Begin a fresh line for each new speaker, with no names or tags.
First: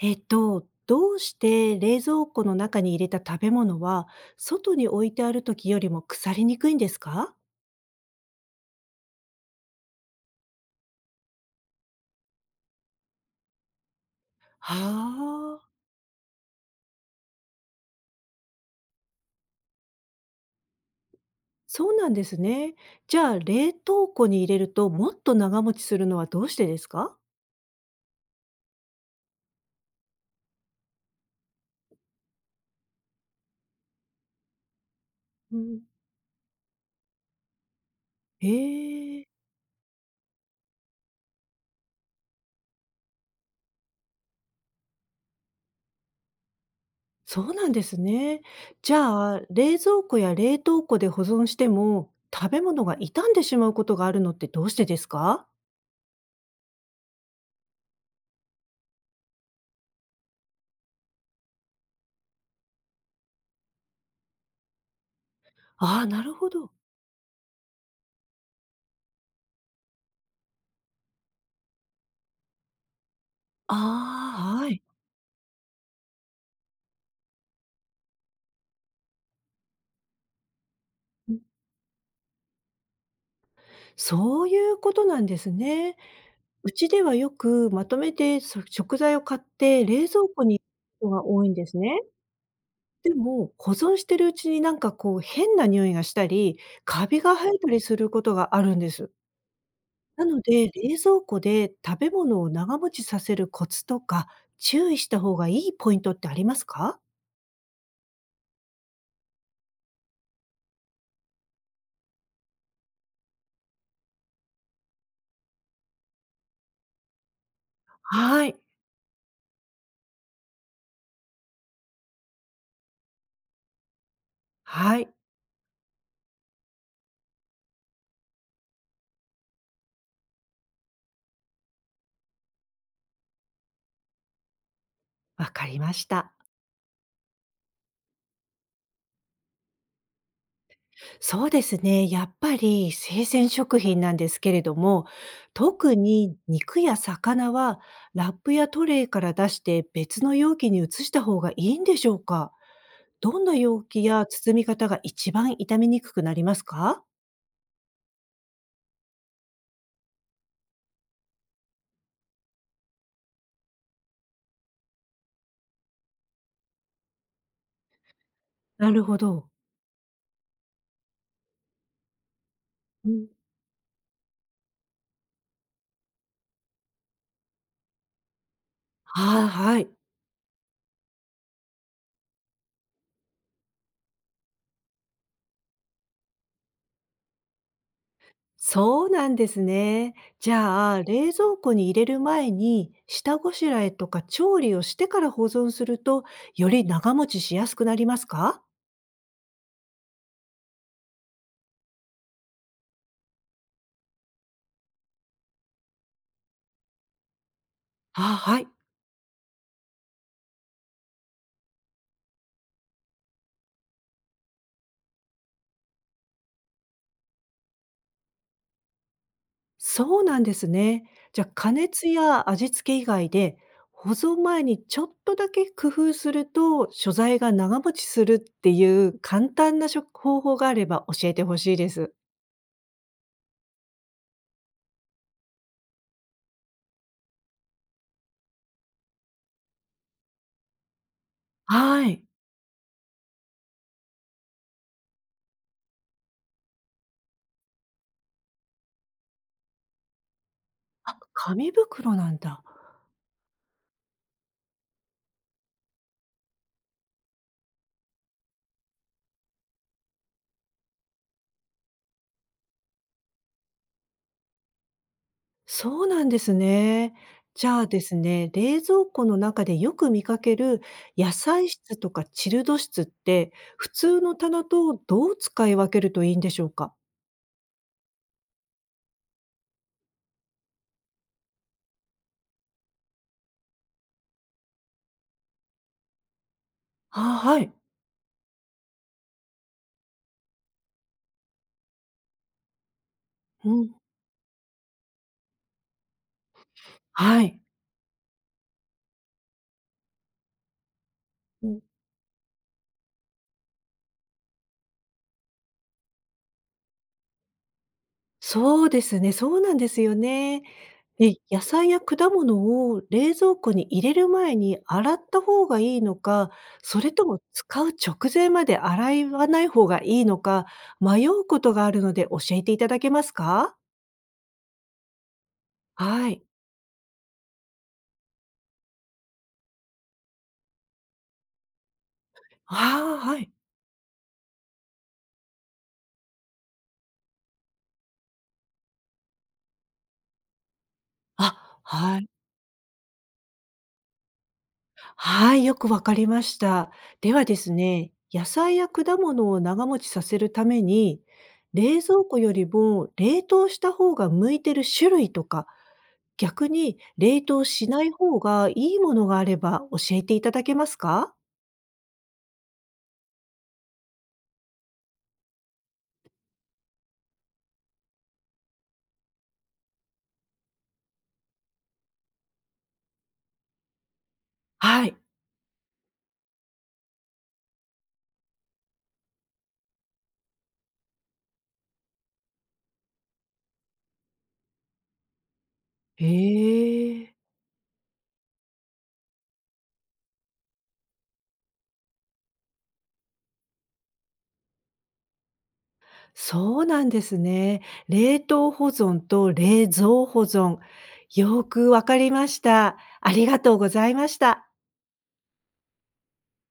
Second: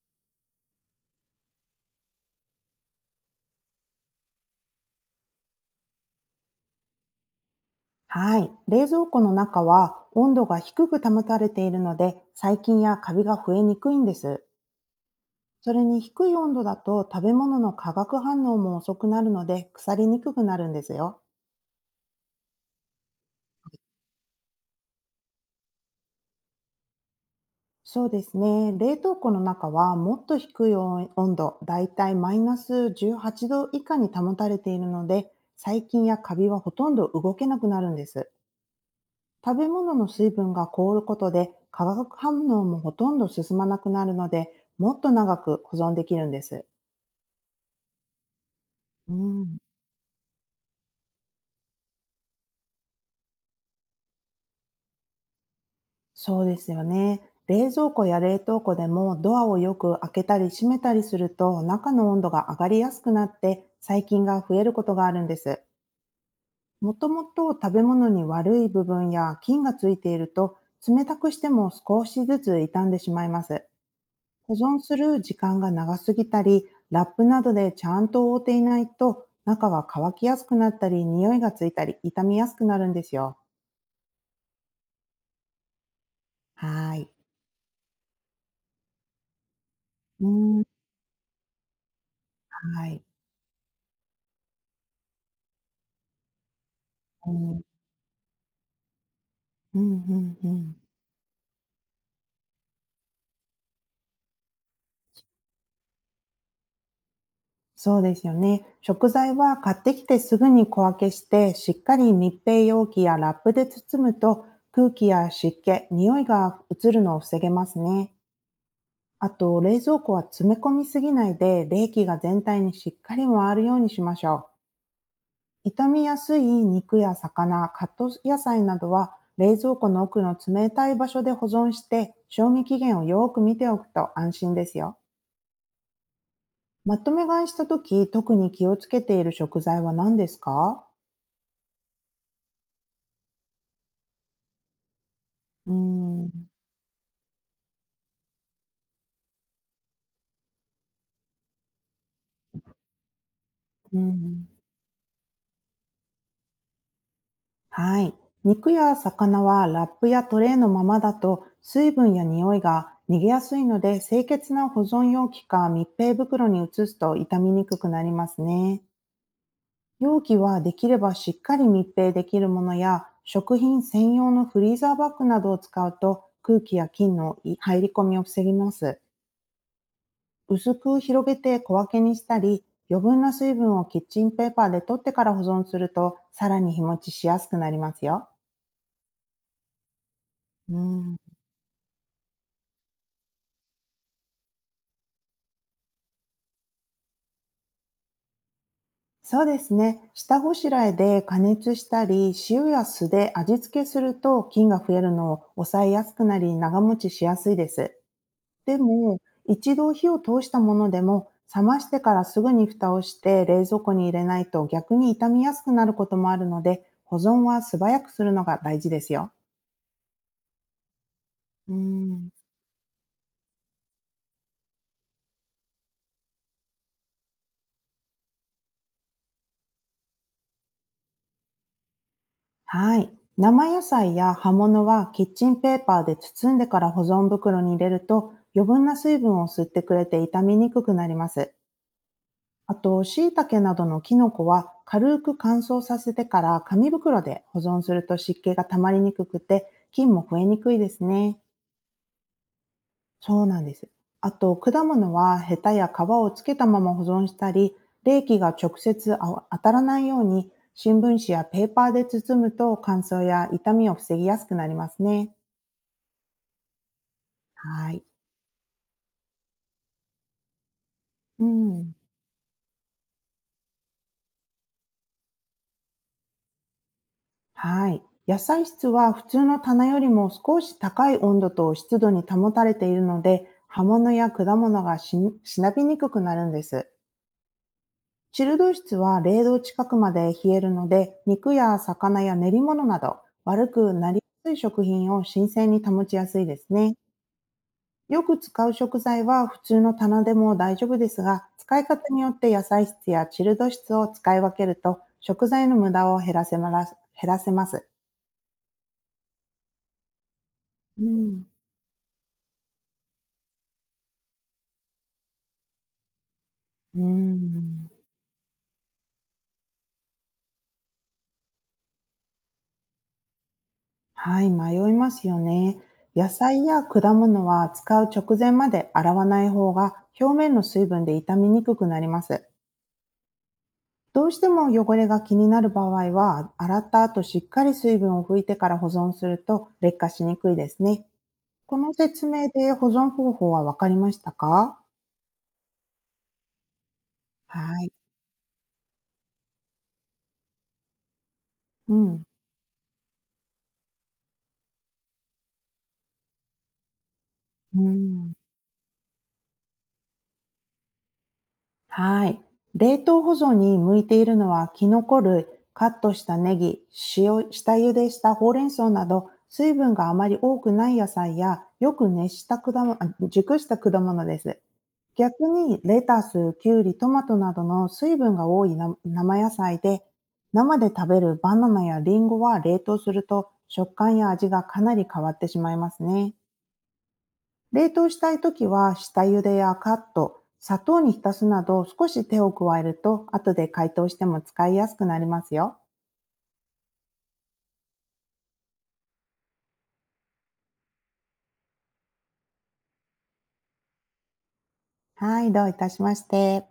どうして冷蔵庫の中に入れた食べ物は、外に置いてある時よりも腐りにくいんですか。
はい。冷蔵庫の中は温度が低く保たれているので、細菌やカビが増えにくいんです。
はあ、
それに低い温度だと食べ物の化学反応も遅くなるので腐りにくくなるんですよ。
そうなんですね。じゃあ、冷凍庫に入れるともっと長持ちするのはどうしてですか。
そうですね。冷凍庫の中はもっと低い温度、だいたいマイナス18度以下に保たれているので、
う
細
ん、
菌やカビはほとんど動けなくなるんです。
ええ、
食べ物の水分が凍ることで化学反応もほとんど進まなくなるので、もっと長く保存できるんです。
そうなんですね。じ
う
ゃあ、
ん。
冷蔵庫や冷凍庫で保存しても、食べ物が傷んでしまうことがあるのってどうしてですか。
そうですよね。冷蔵庫や冷凍庫でもドアをよく開けたり閉めたりすると中の温度が上がりやすくなって細菌が増えることがあるんです。
ああ、なるほど。
もともと食べ物に悪い部分や菌がついていると冷たくしても少しずつ傷んでしまいます。保
ああ、は
存
い。
する時間が長すぎたり、ラップなどでちゃんと覆っていないと、中が乾きやすくなったり、匂いがついたり、傷みやすくなるんですよ。
そういうことなんですね。うち
は
で
い。
はよくまとめて、そ食材を買って冷蔵
う
庫に
ん、
ことが多いんですね。
はい。
でも、保存してるうちにこう変な匂いがしたり、カビ
う
が生え
ん、
たりすることがあるんです。
うんう
な
ん
の
う
で、
ん。
冷蔵庫で食べ物を長持ちさせるコツとか、注意した方がいいポイントってありますか？
そうですよね。食材は買ってきてすぐに小分けして、しっかり密閉容器やラップで包むと、空気や湿気、匂いが移るのを防げますね。
はい、
あと、冷蔵庫は詰め込みすぎないで、冷気が全体にしっかり回るようにしましょう。
はい、
傷みやすい肉や魚、カット野菜などは冷蔵庫の奥の冷たい場所で保存して賞味期限をよーく見ておくと安心ですよ。
わかりました。
まとめ買いしたとき、特に気をつけている食材は何ですか？
そうですね。やっぱり生鮮食品なんですけれども、
うー
特に
ん、
肉や魚はラップやトレイから出して別の容器に移した方がいいんでしょうか。どんな容
う
器や
ん、
包み方が一番傷みにくくなりますか。
はい。肉や魚はラップやトレーのままだと水分や匂いが逃げやすいので清潔な保存容器か密閉袋に移すと傷みにくくなりますね。
なるほど。
容器はできればしっかり密閉できるものや、
うん、
食品専用のフリーザーバッグなどを使うと空気や菌の入り込みを防ぎます。
はい、はい。
薄く広げて小分けにしたり、余分な水分をキッチンペーパーで取ってから保存すると、さらに日持ちしやすくなりますよ。
そうなんですね。じ
う
ゃあ、
ん。
冷蔵庫に入れる前に下ごしらえとか調理をしてから保存すると、より長持ちしやすくなりますか。
そうですね。下ごしらえで加熱したり、塩や酢で味付けすると菌が増えるのを抑えやすくなり長持ちしやすいです。
あ、はい。
でも、一度火を通したものでも、冷ましてからすぐに蓋をして冷蔵庫に入れないと逆に傷みやすくなることもあるので、保存は素早くするのが大事ですよ。
そうなんですね。じゃ、あ加
う
熱
ん。
や味付け以外で、保存前にちょっとだけ工夫すると、所在が長持ちするっていう簡単な食方法があれば教えてほしいです。
はい。生野菜や葉物はキッチンペーパーで包んでから保存袋に入れると余分な水分を吸ってくれて傷みにくくなります。
はい。
あと、椎茸などのキノコは軽く乾燥させてから紙袋で保存すると湿気が溜まりにくくて菌も増えにくいです
あ、
ね。
紙袋なんだ。
そうなんです。あと、果物はヘタや皮をつけたまま保存したり、冷気が直接当たらないように新聞紙やペーパーで包むと乾燥や傷みを防ぎやすくなりますね。
そうなんですね。じゃあ
は
で
い。
すね、冷蔵庫の中でよく見かける野
う
菜
ん。
室とかチルド室って、普通の棚とどう使い分けるといいんでしょうか？
はい。野菜室は普通の棚よりも少し高い温度と湿度に保たれているので、葉物や果物がしなびにくくなるんです。
ああ、はい。
チルド室は冷凍近くまで冷えるので、肉や魚や練り物など悪
うん。
くなりやすい食品を新鮮に保ちやすいですね。
はい。
よく使う食材は普通の棚でも大丈夫ですが、
う
使
ん。
い方によって野菜室やチルド室を使い分けると食材の無駄を減らせます。
そうですね、そうなんですよね。
う
で、
ん。
野菜や果物を冷蔵庫に入れる前に洗った方がいいのか、
う
それとも使
ん。
う直前まで洗わない方がいいのか、迷うことがあるので教えていただけますか？
はい、迷いますよね。
は
野
い。
菜や果物は使う直前まで洗わない方が表面の水分で傷みにくくなります。
ああ、はい。
どうしても汚れが気になる場合は、洗った後しっかり水分を拭いてから保存すると劣化しにくいですね。こ
あ、
の
は
説
い。
明で保存方法はわかりましたか？
はい、よくわかりました。ではで
は
す
い。
ね、野菜や果物を長持ちさせるために、
う
冷蔵
ん。
庫よりも冷凍した方が向いてる種類とか逆に冷凍
う
しない
ん。
方がいいものがあれば教えていただけますか？
はい。冷凍保存に向いているのは、キノコ類、カットしたネギ、塩、下茹でしたほうれん草など、水分があまり多くない野菜や、よく熱した果物、熟した果物です。
はい。
逆に、レタス、キュウリ、トマトなどの水分が多いな生野菜で、生で食べるバナナやリンゴは冷凍すると食感や味がかなり変わってしまいます
へ
ね。
え、
冷凍したいときは下茹でやカット、砂糖に浸すなど少し手を加えると後で解凍しても使いやすくなりますよ。
そうなんですね。冷凍保存と冷蔵保存、よくわかりました。ありがとうございました。
はい、どういたしまして。